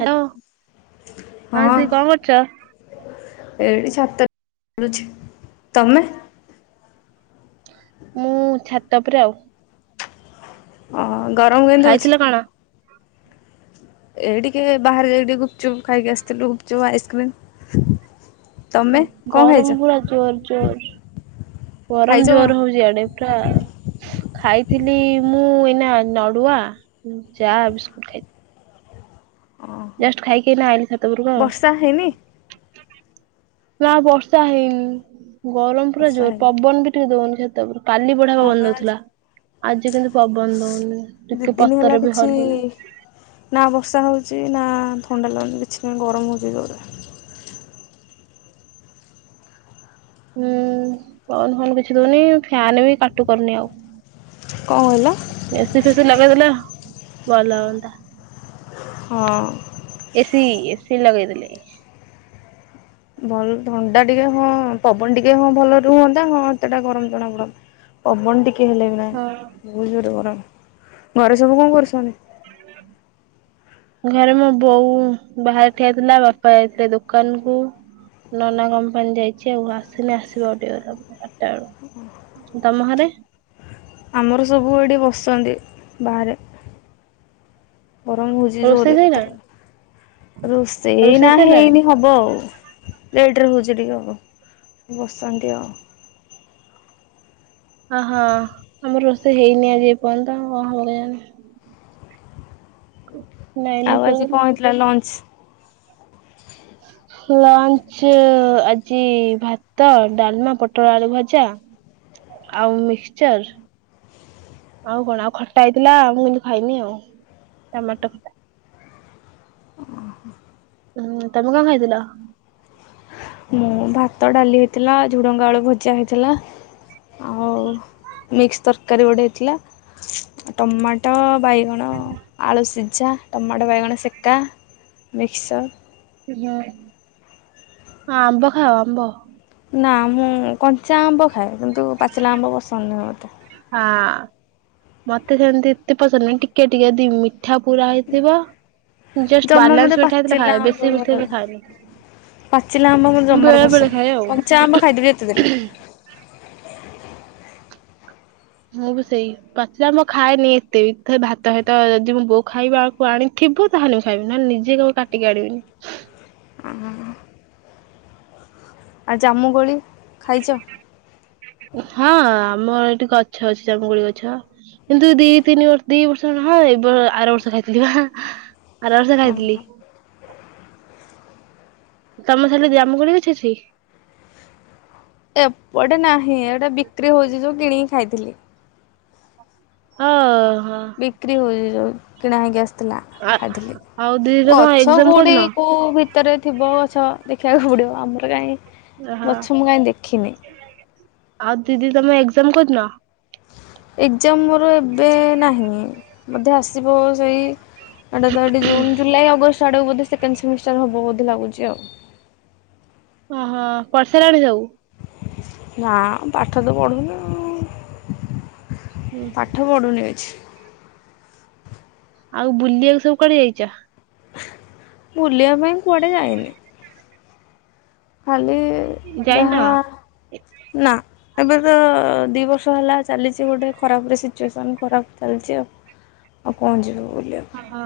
Hello ହଁ। ଦିଦି କଣ କରୁଛ? ଏଇଠି ଛାତ ବୁଲୁଛି ତମେ? ମୁଁ ଛାତ ଉପରେ ଆଉ। ଅ ଗରମ କେମିତି ହଉଛି? ଖାଇଥିଲ କଣ? ଏଇ ଟିକେ ବାହାରେ ଯାଇକି ଟିକେ ଗୁପଚୁପ୍ ଖାଇକି ଆସିଥିଲୁ ଗୁପଚୁପ ଆଇସ୍କ୍ରିମ। ଗରମ ପୁରା ଜୋର ଜୋର ଖାଇଛ ଗରମ କଣ? ଜୋର ହଉଚି ଇଆଡେ। ପୁରା ଖାଇଥିଲି ମୁଁ ଏଇନା ନଡୁଆ ଚା ବିସ୍କୁଟ ଖାଇଥିଲି। ହଁ ଜଷ୍ଟ ଖାଇକି ଏଇନା ଆଇଲି ଛାତ ଉପରକୁ ଆଉ। ବର୍ଷା ହେଇନି? ନା ବର୍ଷା ହେଇନି। ଗରମ ପୁରା ବର୍ଷା ଜୋରେ ହେଇନି ପବନ ବି ଟିକେ ଦଉନି ଛାତ ଉପରେକୁ। କାଲି ବଢିଆ ହଁ ପା ପବନ ଆଜି ଦଉଥିଲା ଆଜି କିନ୍ତୁ ପବନ ଦଉନି ଦି ଟିକେ ଦିନ ହେଲା ପତର ବି କିଛି ହଲୁନି। ନା ବର୍ଷା ହେଉଚି ନା ଥଣ୍ଡା ଲାଗୁଚି କିଛିନାଇଁ ଗରମ ହେଉଚି ଜୋରେ। ହୁଁ ପବନ ଫବନ କିଛି ଦଉନି ଫ୍ୟାନ ବି କାଟୁ କରୁନି ଆଉ। କଣ କହିଲ? ଏସି ଫେସି ଲଗେଇଦେଲେ ଭଲ ହୁଅନ୍ତା। ହଁ। ଏସି ଏସି ଲଗେଇଦେଲେ। ଭଲ ଥଣ୍ଡା ଟିକେ ହଁ ପବନ ଟିକେ ହଁ ଭଲ ରୁହନ୍ତା ହଁ ହେତେଟା ଗରମ ଜଣା ପଡନ୍ତା ପବନ ଟିକେ ହେଲେ ବି ନାଇଁ ହଁ। ବୋହୁତୁ ଜୋରେ ଗରମ୍ ଘରେ ସବୁ କଣ କରୁଛନ୍ତି? [inaudible] ଘରେ ମୋ ବୋଉ ବାହାରାରେ ଠିଆ ଥିଲା ବାପା ଯାଇଥିଲେ ଦୋକାନ କୁ। ନନା କମ୍ପାନୀ ଯାଇଛି ଆଉ ଆସନି ଆସିବା ଗୋ ଟେ ଆଠଟା ବେଳୁ। ତମ ହରେ? ଆମର ସବୁ ଏଠି ବସନ୍ତି ବାହାରେ। ଗରମ୍ ହଉଛି ରୋଷେଇ ଜୋରେ ସଇଲାଣି କତରେ ରୋଷେଇ ନା ହେଇନି ହବ ବ ଆଉ ଲେଟ୍ରେ ହେଉଛି ଟିକେ ଆଉ ବସଛନ୍ତି ଆଉ। ଅହଁ ଆମର ରୋଷେଇ ହେଇନି ଆଜି ଏ ପର୍ଯ୍ୟନ୍ତ ଆଉ କ ହେବ କେଜାଣି? ଲାଇନି ଆଉ ଆଜି ପଳେଇଲା। କଣ ହେଇଥିଲା ଲଞ୍ଚ? [unintelligible] ଲଞ୍ଚ ଆଜି ଭାତ ଡାଲମା ପୋଟଳ ଆଳୁ ଭଜା। ଆଉ ମିକ୍ସିଚର। ଆଉ କଣ ଆଉ ଖଟା ହେଇଥିଲା ମୁଁ କିନ୍ତୁ ଖାଇନି ଆଉ ଟମାଟୋ ଖଟା। ଓହୋ। ହୁଁ ତମେ କଣ ଖାଇଥିଲ? ମୁଁ ଭାତ ଡାଲି ହେଇଥିଲା ଝୁଡ଼ଙ୍ଗା ଆଳୁ ଭଜା ହେଇଥିଲା ଆଉ ମିକ୍ସି ତରକାରୀ ଗୋଟେ ହେଇଥିଲା। ଟମାଟୋ ବାଇଗଣ ଆଳୁ ସିଝା ଟମାଟୋ ବାଇଗଣ ସେକା। ମିକ୍ସଚ ହୁଁ ହଁ ଆମ୍ବ ଖାଅ ଆମ୍ବ? ନା ମୁଁ କଞ୍ଚା ଆମ୍ବ ଖାଏ। କିନ୍ତୁ ପାଚିଲା ଆମ୍ବ ପସନ୍ଦ ନାହିଁ ମୋତେ। ହଁ ମତେ ସେମିତି ଏତେ ପସନ୍ଦ ନାହି ଟିକେ ଟିକେ ଦ ମି ମିଠା ପୁରା ହେଇଥିବ ଜଷ୍ଟ ଜମା ମୋତେ ବାଲାନ୍ସ ମିଠା ହେଇଥିଲେ ପାଚିଲା ଖାଏ। ଆମ୍ବ ବେଶୀ ଭଲ ମିଠା ହେଇଥିଲେ ଲାଗେ। ଖାଏନି। ପାଚିଲା ଆମ୍ବ ମୁଁ ଜମାରୁ ବେଳେ ବେଳେ ପସନ୍ଦ ଖାଏ ଆଉ କଞ୍ଚା ଆମ୍ବ ଖାଇଦବି ଯେତେ ଦେଲେ। ମୁଁ ବି ସେଇ ପଚିଲା ଆମ୍ବ ଖାଏନି ଏତେ ବି ଭାତ ସହିତ ଯଦି ମୁଁ ବୋଉ ଖାଇବାକୁ ଆଣିଥିବ ତା ହେଲେ ମୁଁ ଖାଇବିନ ନିଯେ କଉ କାଟିକି ଆଣିବିନୀ। [unintelligible] [unintelligible] ଆଉ ଜାମୁ କୋଳି ଖାଇଛ? ହଁ ଆମର ଏଠି ଗଛ ଅଛି ଜାମୁ କୋଳି ଗଛ। କିନ୍ତୁ ଦି ତିନି ବର୍ଷ ଦି ବର୍ଷ ହଁ ଏ ବ ଆର ବର୍ଷ ଖାଇଥିଲି ବା ଆର ବର୍ଷ ଖାଇଥିଲି। ତମ ସାଲେ ଜାମୁଁ କୋଳି ଗଛ ଅଛି। ଏପଟେ ନାହିଁ ଏଟା ବିକ୍ରି ହଉଛି ଯୋଉ କିଣିକି ଖାଇଥିଲି। [unintelligible] ଅ ହ। ବିକ୍ରି ହଉଛି ଯୋଉ କିଣା ହେଇ କି ଆସ ଥିଲା ଖାଇଥିଲି ଆଉ ଦିଦି ତମ ଗଛ ଏକ୍ଜାମ କୋଉଠି କୋଉଦିନ? କୁ ଭି ଭିତରେ ଥିବ ଗଛ ଦେଖିବାକୁ ପଡିବ ଆମର କାହିଁ ହଁ ଗଛ ମୁଁ କାହିଁ ଦେଖିନି। ଆଉ ଦିଦି ତମେ ଏକ୍ଜାମ କୋଉଦିନ? ଏକ୍ଜାମ ମୋର ଏବେ ନାହିଁ। ବୋଧେ ଆସିବ ସେଇ ଏଇଟା ଏଠି ଜୁନ ଜୁଲାଇ ଅଗଷ୍ଟ। ଆଡ଼କୁ ସେକେଣ୍ଡ ସେମିଷ୍ଟାର ହବ ବୋଧେ ଲାଗୁଛି ଆଉ। ଓହୋ ପଢ଼ିସାରିଲାଣି ସବୁ? ନା ପାଠ ତ ପଢ଼ୁନି ଆଉ। ହୁଁ ପାଠ ପଢୁନି କିଛି। ଆଉ ବୁଲିଆକୁ ସବୁ କୁଆଡେ ଯାଇଚ? ବୁଲିବା ପାଇଁ କୁଆଡେ ଯାଇନି। ଖାଲି ଯାଇନ? ଯାହା ନା। ଏବେ ତ ଦି ବର୍ଷ ହେଲା ଚାଲିଚି ଗୋଟେ ଖରାପ ରେ ସିଚୁଏସନ୍ ଖରାପ ଚାଲିଚି ଆଉ। ଆଉ କଣ ଯିବୁ ବୁଲିବାକୁ। ହଁ।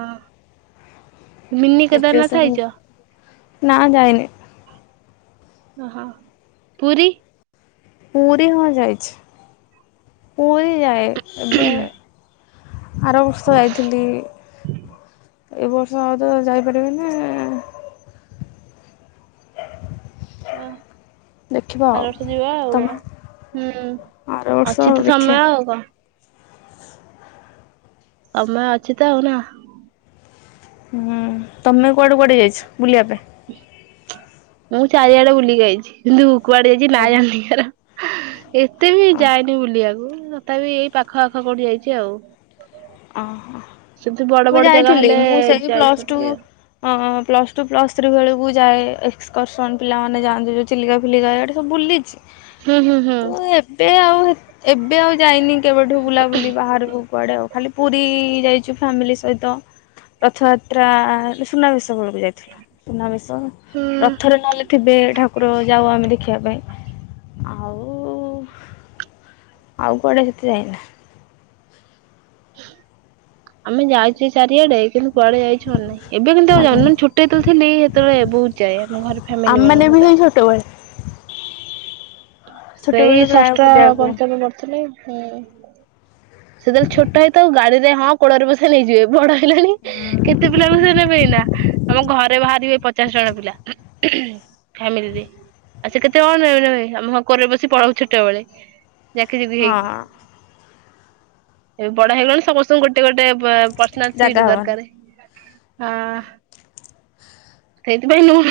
ସିଚୁଏସନ୍ ଆଇଛ? କୁ ନା ଯାଇନି। ଓ ହୋ। ପୁରୀ ପୁରୀ ହଁ ଯାଇଛି। ପୁରୀ ଯାଏ। ଏବେ ଆର ବର୍ଷ ଯାଇଥିଲି। ଏ ବର୍ଷ ଆଉ ତ ଯାଇପାରିବିନି। [unintelligible] ଦେଖିବା ଆର ଆଉ ବର୍ଷ ଯିବା ଆଉ ତମେ କଣ। ହୁଁ, ଆର ବର୍ଷ ଅଛି ତ ସମୟ ଦେଖିବା ଆଉ କଣ। ସମୟ ଅଛି ତ ଆଉ ନା। ହୁଁ। ତମେ କୁଆଡେ କୁଆଡେ ଯାଇଚ ବୁଲିବା ପାଇଁ? ମୁଁ ଚାରିଆଡେ ବୁଲିକି ଆଇଚି। କିନ୍ତୁ କୁଆଡେ ଯାଇଚି ନା ତାହେଲେ ଜାଣିନି ତାର। ଏତେ ବି ଅ ଯାଇନି ବୁଲିବାକୁ। ତଥାପି ଏଇ ପାଖ ଆଖ କୋଉଠି ଯାଇଚି ଆଉ। ଅ ହ। ସେମିତି ବଡ ମୁଁ ବଡ ଜାଗା ଯାଇଥିଲି। ହେଲେ ମୁଁ ସେଇ ପ୍ଲସ ଟୁ ଯାଇଛନ୍ତି ଆଉ। ଅଁ ପ୍ଲସ୍ ଟୁ ପ୍ଲସ୍ ଥ୍ରୀ ବେଳକୁ ଯାଏ। ଏକ୍ସକର୍ସନ୍ ପିଲାମାନେ ଯାଆନ୍ତି ଯୋଉ ଚିଲିକା ଫିଲିକା ଆଡେ ସବୁ ବୁଲିଚି। ହୁଁ ହୁଁ ହୁଁ ମୁଁ ଏବେ ଆଉ ହେ ଏବେ ଆଉ ଯାଇନି କେବେଠୁ ବୁଲାବୁଲି ବାହାରକୁ। କୁଆଡେ ଆଉ। ଖାଲି ପୁରୀ ଯାଇଚୁ ଫ୍ୟାମିଲି ସହିତ। ରଥଯାତ୍ରା ସୁନାବେଶ ବେଳକୁ ଯାଇ ଥିଲୁ। ସୁନାବେଶ ହୁଁ। ରଥରେ ନହେଲେ ଥିବେ ଠାକୁର ଯାଉ ଆମେ ଦେଖିବା ପାଇଁ। ଆଉ ଆଉ କୁଆଡେ ସେତେ ଯାଇନା। ଆମେ ଯାଇଚର ଚାରିଆଡେ। କିନ୍ତୁ କୁଆଡ଼େ ଯାଇଛୁ ମନେନାହିଁ। ଏବେ କିନ୍ତୁ ଆଉ ମନେ ନାହିଁ ଯାଉନି। ମାନେ ଛୋଟ ଯେତେବେଳେ ଥିଲି ହେତେବେଳେ ବହୁତ୍ ଯାଏ। ମୁଁ ଘର ଫ୍ୟାମିଲି ଆମେମାନେ ବାଲା ଙ୍କ ବି ସହିତ। ସେଇ ଛୋଟବେଳେ। [inaudible] ସେଇ ଛୋଟବେଳେ ପ୍ରାୟ ଷଷ୍ଠ ବୁଲିବାକୁ ପଞ୍ଚମ ପଢୁଥିଲି। ହୁଁ। ସେତେବେଳେ ଛୋଟ ହେଇଥାଉ ଗାଡିରେ ହଁ କୋଳରେ ବସେଇ ନେଇଯିବେ। ବଡ ହେଲେଣି କେତେ ପିଲାଙ୍କୁ ସେ ନେବେ ଏଇନା। ଆମ ଘରେ ବାହାରିବେ ପଚାଶ ଜଣ ପିଲା, ଫ୍ୟାମିଲିରେ। ଆଉ ସେ କେତେ ଜଣ କୁ ନେବେ ନେବେ। ଆମ ହଁ କୋଳରେ ବସି ପଳାଉ ଛୋଟ ବେଳେ। ଜାକି ଯୁକି ହଁ ହେଇକି। ଏବେ ବଡ ହେଇଗଲୁଣି ସମସ୍ତଙ୍କୁ ଗୋଟେ ଗୋଟେ ବ ପର୍ସନାଲ ଜାଗା ସିଟ୍ଟ ହବନି। ଦରକାରେ। ହଁ। ସେଇଥିପାଇଁ ମୁଁ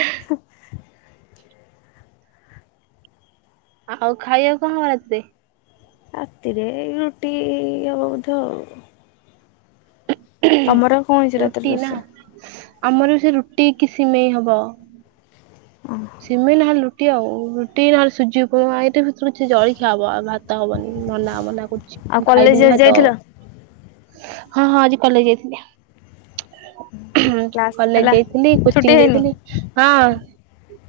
[inaudible] ଆଉ ଖାଇବାକୁ କଣ ହବ ରାତିରେ? ରାତିରେ ରୁଟି ହବ ବୋଧେ ଆଉ। ତମର କଣ ହେଇଛି ରାତିରେ ରୁଟି ନା? ରୋଷେଇ? ଆମର ବି ସେ ରୁଟି କି ସିମେଇ ହବ। ଓ ହ ସିମେଇ ନହେଲେ ରୁଟି ଆଉ। ରୁଟି ନହେଲେ ସୁଜି ଉପମା ଏଇଟା ଭିତରୁ କିଛି ଜଳଖିଆ ହବ। ଆଉ ଭା ତ ହବନି ନନା ମନା କରୁଚି। ଆଉ ମୁଁ କଲେଜ ଖାଇବିନି ଆଜି ଭାତ। ଯାଇଥିଲ? ହଁ ହଁ ଆଜି କଲେଜ୍ ଯାଇଥିଲି। କ୍ଲାସ୍ କଲେଜ ହେଲା ଯାଇଥିଲି ଛୁଟି କୋଚିଂ ହେଇନି? ଯାଇଥିଲି ହଁ।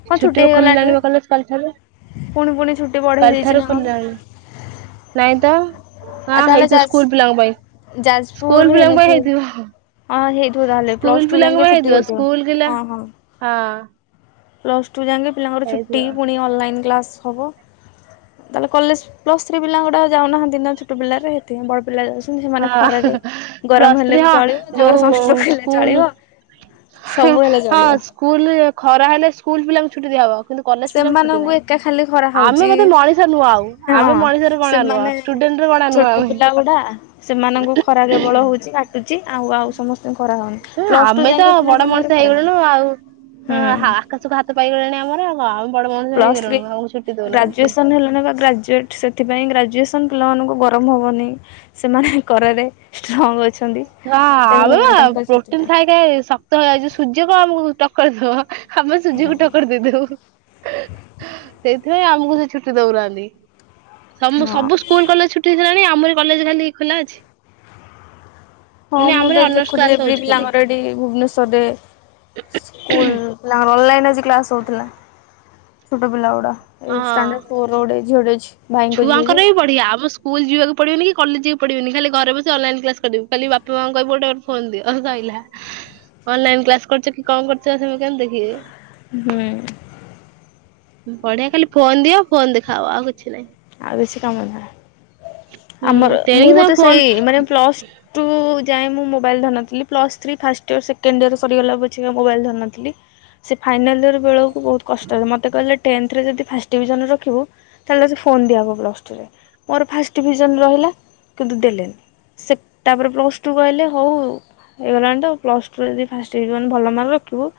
କଣ ଛୁଟି ତ ହେଇଗଲାଣି ବା ଖୋଲିଲାଣି କଲେଜ କାଲିଠାରୁ ପୁଣି ପୁଣି ଛୁଟି ବଢେଇ ଦେଇଛି କାଲିଠାରୁ ନା ଖୋଲିଲାଣି କଣ? ନାଇଁ ତ ଆଉ ହଁ ତାହେଲେ ହେଇଥିବ ଯାଜ ସ୍କୁଲ ପିଲାଙ୍କ ପାଇଁ ଯାଜପୁର ସ୍କୁଲ ପିଲାଙ୍କ ପାଇଁ ହେଇନଥିବ ହେଇଥିବ? ହଁ ହେଇଥିବ ଯାହାହେଲେ ସ୍କୁଲ ପ୍ଲସ ଟୁ ପିଲାଙ୍କ ଯାକେ ପାଇଁ ଛୁଟି ହେଇଥିବ ହୋଇଥିବ ସ୍କୁଲ ପିଲା ହଁ ହଁ। ହଁ। ପ୍ଲସ୍ ଟୁ ଯାକେ ପିଲାଙ୍କର ଛୁଟି ହେଇଥିବ। ପୁଣି ଅନଲାଇନ୍ କ୍ଲାସ୍ ହବ। ତାହାଲେ କଲେଜ ପ୍ଲସ୍ ଥ୍ରୀ ପିଲା ଗୁଡା ଯାଉ ନାହାଁନ୍ତି ନା ଛୋଟ ପିଲାରେ ହେଥି ପାଇଁ ବଡ ପିଲା ଯାଉଛନ୍ତି ହଁ ସେମାନେ ଖରାରେ ପ୍ଲସ୍ ଗରମ ଥ୍ରୀ ହେଲେ ବି ହଁ ଚଳିବ ତାଙ୍କର ଯୋଉ ସଂଷ୍ଟ୍ରୋକ ହେଲେ ସ୍କୁଲ ଚଳିବ। ସବୁ ହେଲେ ହଁ ଚଳିବ। ସ୍କୁଲରେ ଖରା ହେଲେ ସ୍କୁଲ ପିଲାଙ୍କୁ ଛୁଟି ଦିଆହବ। କିନ୍ତୁ କଲେଜ ପିଲାଙ୍କୁ ଛୁଟି ସେମାନଙ୍କୁ ନାହିଁ ଏକା ଖାଲି ଖରା ଆମେ ହଉଛି ବୋଧେ ମଣିଷ ନୁହଁ ଆଉ ଆମେ ହଁ ମଣିଷରେ ଗଣା ନୁହଁ। ସେମାନେ ଷ୍ଟୁଡେଣ୍ଟରେ ଗଣା ନୁହଁ ଛୋଟ ପିଲା ଗୁଡା ସେମାନଙ୍କୁ ଆମେ। ଖରା ପ୍ରବଳ ହଉଛି କାଟୁଚି ଆଉ ଆଉ ସମ କରାହଉନି ଆମେ ତ ବଡ ମଣିଷ ହେଇଗଲୁଣୁ ଆଉ ହା ହୁଁ। ଆକାଶକୁ ହାତ ପାଇଗଲାଣି ଆମର ଆଉ। ଆଉ ବଡ ମଣିଷ ପ୍ଲସ୍ ଥ୍ରୀ ହେଇଗଲୁଣୁ ଆଉ ଛୁଟି ଦଉନାହାନ୍ତି। ଗ୍ରାଜୁଏସନ୍ ହେଲାଣି ବା ଗ୍ରାଜୁଏଟ୍। ସେଥିପାଇଁ ଗ୍ରାଜୁଏସନ ପିଲାମାନଙ୍କୁ ଗରମ ହବନି ସେମାନେ ଖରାରେ ଷ୍ଟ୍ରଙ୍ଗ୍ ଅଛ ହ ଆମେ ବା ପ୍ରୋଟିନ ଖାଇ ଖାଇ ଶକ୍ତ ହେଇଯାଇଛୁ ସୂର୍ଯ୍ୟ କଣ ଆମକୁ ଟକ୍କର ଦବ? ଆମେ ସୂର୍ଯ୍ୟକୁ ଟକର ଦେଇଦବୁ ସେ ସେଥିପାଇଁ ଆମକୁ ସେ ଛୁଟି ଦଉନାହାନ୍ତି ସମୁ ସବୁ ହଁ। ସ୍କୁଲ କଲେଜ ଛୁଟି କେଜାଣି ଆମରି କଲେଜ ଖାଲି ଖୋଲା ଅଛି। ହଁ ପୁଣି ମୁଁ ଆମର ତ ଅନର୍ସ ଦେଖୁଥିଲି କ୍ଲାସ ଏଭ୍ରି ହଉଛି ଖାଲି। ପିଲାଙ୍କର ଏଠି ଭୁବନେଶ୍ୱରରେ ସ୍କୁଲ ନା ଅନଲାଇନ ଆଜି କ୍ଲାସ ହଉଥିଲା ଛୋଟ ପିଲା ଗୁଡା ଏଇ ହଁ। Standard four. ରୋଡ଼ରେ ଝିଅଟେ ଅଛି। ଭାଇଙ୍କ ଝିଅ ଯେ ଛୁଆଙ୍କର ବି ବଢିଆ ଆମ ସ୍କୁ ସ୍କୁଲ ଯିବାକୁ ପଡ଼ିବନି କି କଲେଜ ଯିବାକୁ ପଡ଼ିବନି ଖାଲି ଘରେ ବସି ଅନାଲାଇନ କ୍ଲାସ କରିବୁ ଖାଲି ବାପା ମାଆଙ୍କୁ କହିବୁ ଗୋଟେ ଫୋନ ଦିଅ ସଇଲା ଅନଲାଇନ କ୍ଲାସ କରୁଛ କି କଣ କରୁଛ ସେମାନେ କେମତି ଦେଖିବେ? ହୁଁ। ବଢିଆ ଖାଲି ଫୋନ ଦିଅ ଫୋନ ଦେଖାଅ ଆଉ କିଛି ନାହିଁ। ଆଉ କିଛି କାମ ଧନ୍ଦା ନା ହୁଁ ଆମର ମୁଁ ତେଣିକି ତମେ ତ ଫୋନ ସେଇ ମାନେ ପ୍ଲସ ଟୁ କୁ ଯାଏଁ ମୁଁ ମୋବାଇଲ ଧରି ନଥିଲି plus three first year second year ସରିଗଲା ପଛକେ ମୋବାଇଲ ଧରି ନଥିଲି। ସେ ଫାଇନାଲ୍ ଇୟର ବେଳକୁ ବହୁତ କଷ୍ଟ ମୋତେ କହିଲେ ଟେନ୍ଥରେ ଯଦି ଫାଷ୍ଟ ଟିଭିଜନ ରଖିବୁ ତାହାଲେ ତତେ ଫୋନ୍ ଦିଆହବ ପ୍ଲସ୍ ଟୁରେ ମୋର ଫାଷ୍ଟ ଡିଭିଜନ ରହିଲା କିନ୍ତୁ ଦେଲେନି ସେ ତାପରେ ପ୍ଲସ୍ ଟୁ କୁ ଆଇଲେ ହଉ ହେଇଗଲାଣି ତ ଆଉ ପ୍ଲସ୍ ଟୁରେ ଯଦି ଫାଷ୍ଟ ଡିଭିଜନ ଭଲ ମାର୍କ ରଖିବୁ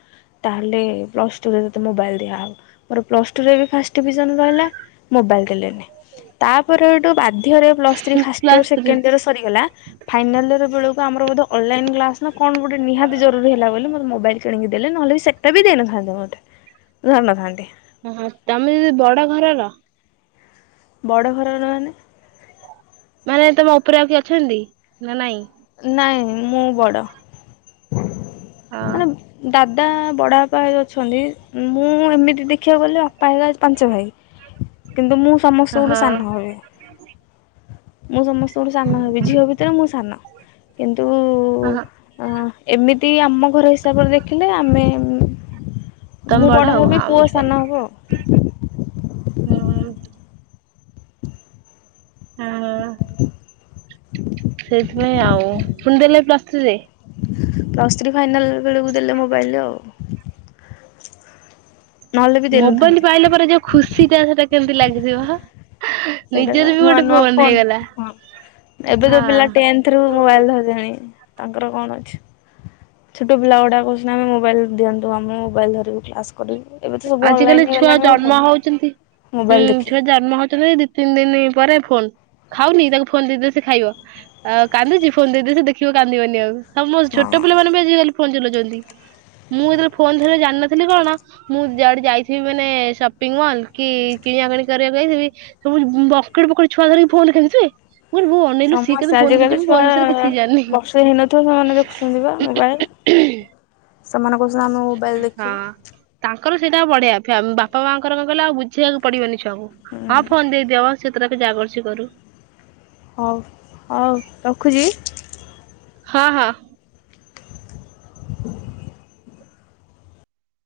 ତାହେଲେ ପ୍ଲସ ଟୁ ରେ ତତେ ମୋବାଇଲ ଦିଆହବ। ମୋର ପ୍ଲସ ଟୁ ରେ ବି ଫାଷ୍ଟ ଡିଭିଜନ ରହିଲା ମୋବାଇଲ ଦେଲେନି ତାପରଠୁ ବା ଧ୍ୟରେ plus three first year class ରେ ସେକେଣ୍ଡ ଇୟର ସରିଗଲା। ଫାଇନାଲ ଇୟରବେଳକୁ ଆମର ବୋଧେ ଅନଲାଇନ କ୍ଲାସ ନା କଣ ଗୋଟେ ନିହାତି ଜରୁରୀ ହେଲା ବୋଲି ମତେ ମୋବାଇଲ କିଣିକି ଦେଲେ ନହେଲେ ସେ ଟା ବି ଦେଇନଥାନ୍ତେ ମତେ ଧରିନଥାନ୍ତି। ଓହୋ ତମେ ଦିଦି ବଡ ଘରର? ବଡ଼ ଘରର ମାନେ? ମାନେ ତମ ଉପରେ ଆଉ କିଏ ଅଛନ୍ତି ନା ନାଇଁ? ନାଇଁ ମୁଁ ବଡ। ମାନେ ହଁ ଦାଦା ବଡ଼ ବାପା ଏ ଅଛନ୍ତି, ମୁଁ ଏମିତି ଦେଖିବାକୁ ଗଲେ ଅପା ହେରିକା ପାଞ୍ଚ ଭାଇ। କିନ୍ତୁ ମୁଁ ସମସ୍ତଙ୍କଠୁ ହଁ। ସାନ ହେବି। ମୁଁ ସମସ୍ତଙ୍କଠୁ ସାନ ହେବି, ଝିଅ ଭିତରେ ମୁଁ ସାନ କିନ୍ତୁ ଓହୋ ଅଁ ଏମିତି ଆମ ଘର ହିସାବରେ ଦେଖିଲେ ଆମେ ତମେ ମୁଁ ବଡ ଆଉ ହେବି, ହଁ ପୁଅ ବୁଝିପାରିଲି। ସାନ ହବ ଆଉ। ହୁଁ। ହଁ [inaudible] ସେଇଥିପାଇଁ ଆଉ ପୁଣି ଦେଲେ ପ୍ଲସ ଥ୍ରି ରେ। ପ୍ଲସ୍ ଥ୍ରୀ ଫାଇନାଲ ବେଳକୁ ଦେଲେ ମୋବାଇଲରେ ଆଉ ନହେଲେ ବି ମୋବାଇଲ ଦେଇନଥାନ୍ତେ। ପାଇଲା ପରେ ଯୋଉ ଖୁସି ଟା ସେଟା କେମତି ଲାଗିଥିବ। ସେଟାତ ନିଜର ବି ନୂଆ ଗୋଟେ ନୂଆ ଫୋନ, ହେଇଗଲା। ହ ଏବେ ଜୋ ହଁ ପିଲା ଟେନ୍ ଏଥିରୁ ମୋବାଇଲ ଧରିଲାଣି ତାଙ୍କର କଣ ଅଛି? ଛୋଟ ପିଲା ଗୁଡ଼ାକ ସିନା ଆମେ ମୋବାଇଲ ଦିଅନ୍ତୁ, ଆମେ ମୋବାଇଲ ଧରିବୁ କ୍ଲାସ୍ କରିବୁ। ଏବେ ତ ସବୁ ଆଜିକାଲି ଅନଲାଇନ୍ ଛୁଆ ହେଇଗଲାଣି ବା ଜନ୍ମ ଫୋନ୍ ହଉଛନ୍ତି ହୁଁ ମୋବାଇଲ୍ ଦେଖି ଛୁଆ ଜା ମହତବେ ଦି ତିନି ଦିନ ପରେ ଫୋନ ଖାଉନି ତାକୁ ଫୋନ ଦେଇ ଦେ ସେ ଖାଇବ। ଆଉ କାନ୍ଦୁଛି ଫୋନ ଦେଇଦେ ସେ ଦେଖିବ କାନ୍ଦିବନି ଆଉ। ସମ ହଁ। ଛୋଟ ପିଲାମାନେ ବି ଆଜିିକାଲି ଫୋନ ଚଲଉଛନ୍ତି। ମୁଁ ଯେତେବେଳେ ଫୋନ ଧରିଆ ଜାଣିିନଥିଲି କଣ ମୁଁ ଯଆଡେ ଯାଇଥିବି ମାନେ ସପିଙ୍ଗ ମଲ୍, କି କିଣା କିଣି କରିବାକୁ ଯାଇଥିବି ସବୁ ବକଟ ବକଟେ ଛୁଆ ଧରିକି ଫୋନ ଖେଲୁଥିବେ ଭୁ ସମସ୍ତେ ଆଜିକାଲି ଛୁଆ, ଜାଣିନି। ବର୍ଷେ ହେଇନଥିବ ସେମାନେ ଦେଖୁଛନ୍ତି ବା ମୋବାଇଲ। ସେମାନଙ୍କ ସହ ଆମେ ମୋବାଇଲ ଦେଖିବୁ ହଁ ତାଙ୍କର ସେଇଟା ବଢିଆ, ବାପା ମାଙ୍କର କଣ କହିଲ ଆଉ ବୁଝେୟାକୁ ପଡିବନି ଛୁଆକୁ। ହଁ ହୁଁ ଫୋନ ଦେଇଦିଅ ମ ସେ ତାର ଯାହା କରୁଛି କରୁ। ହଉ ହଉ ରଖୁଛି। ହଁ ହଁ।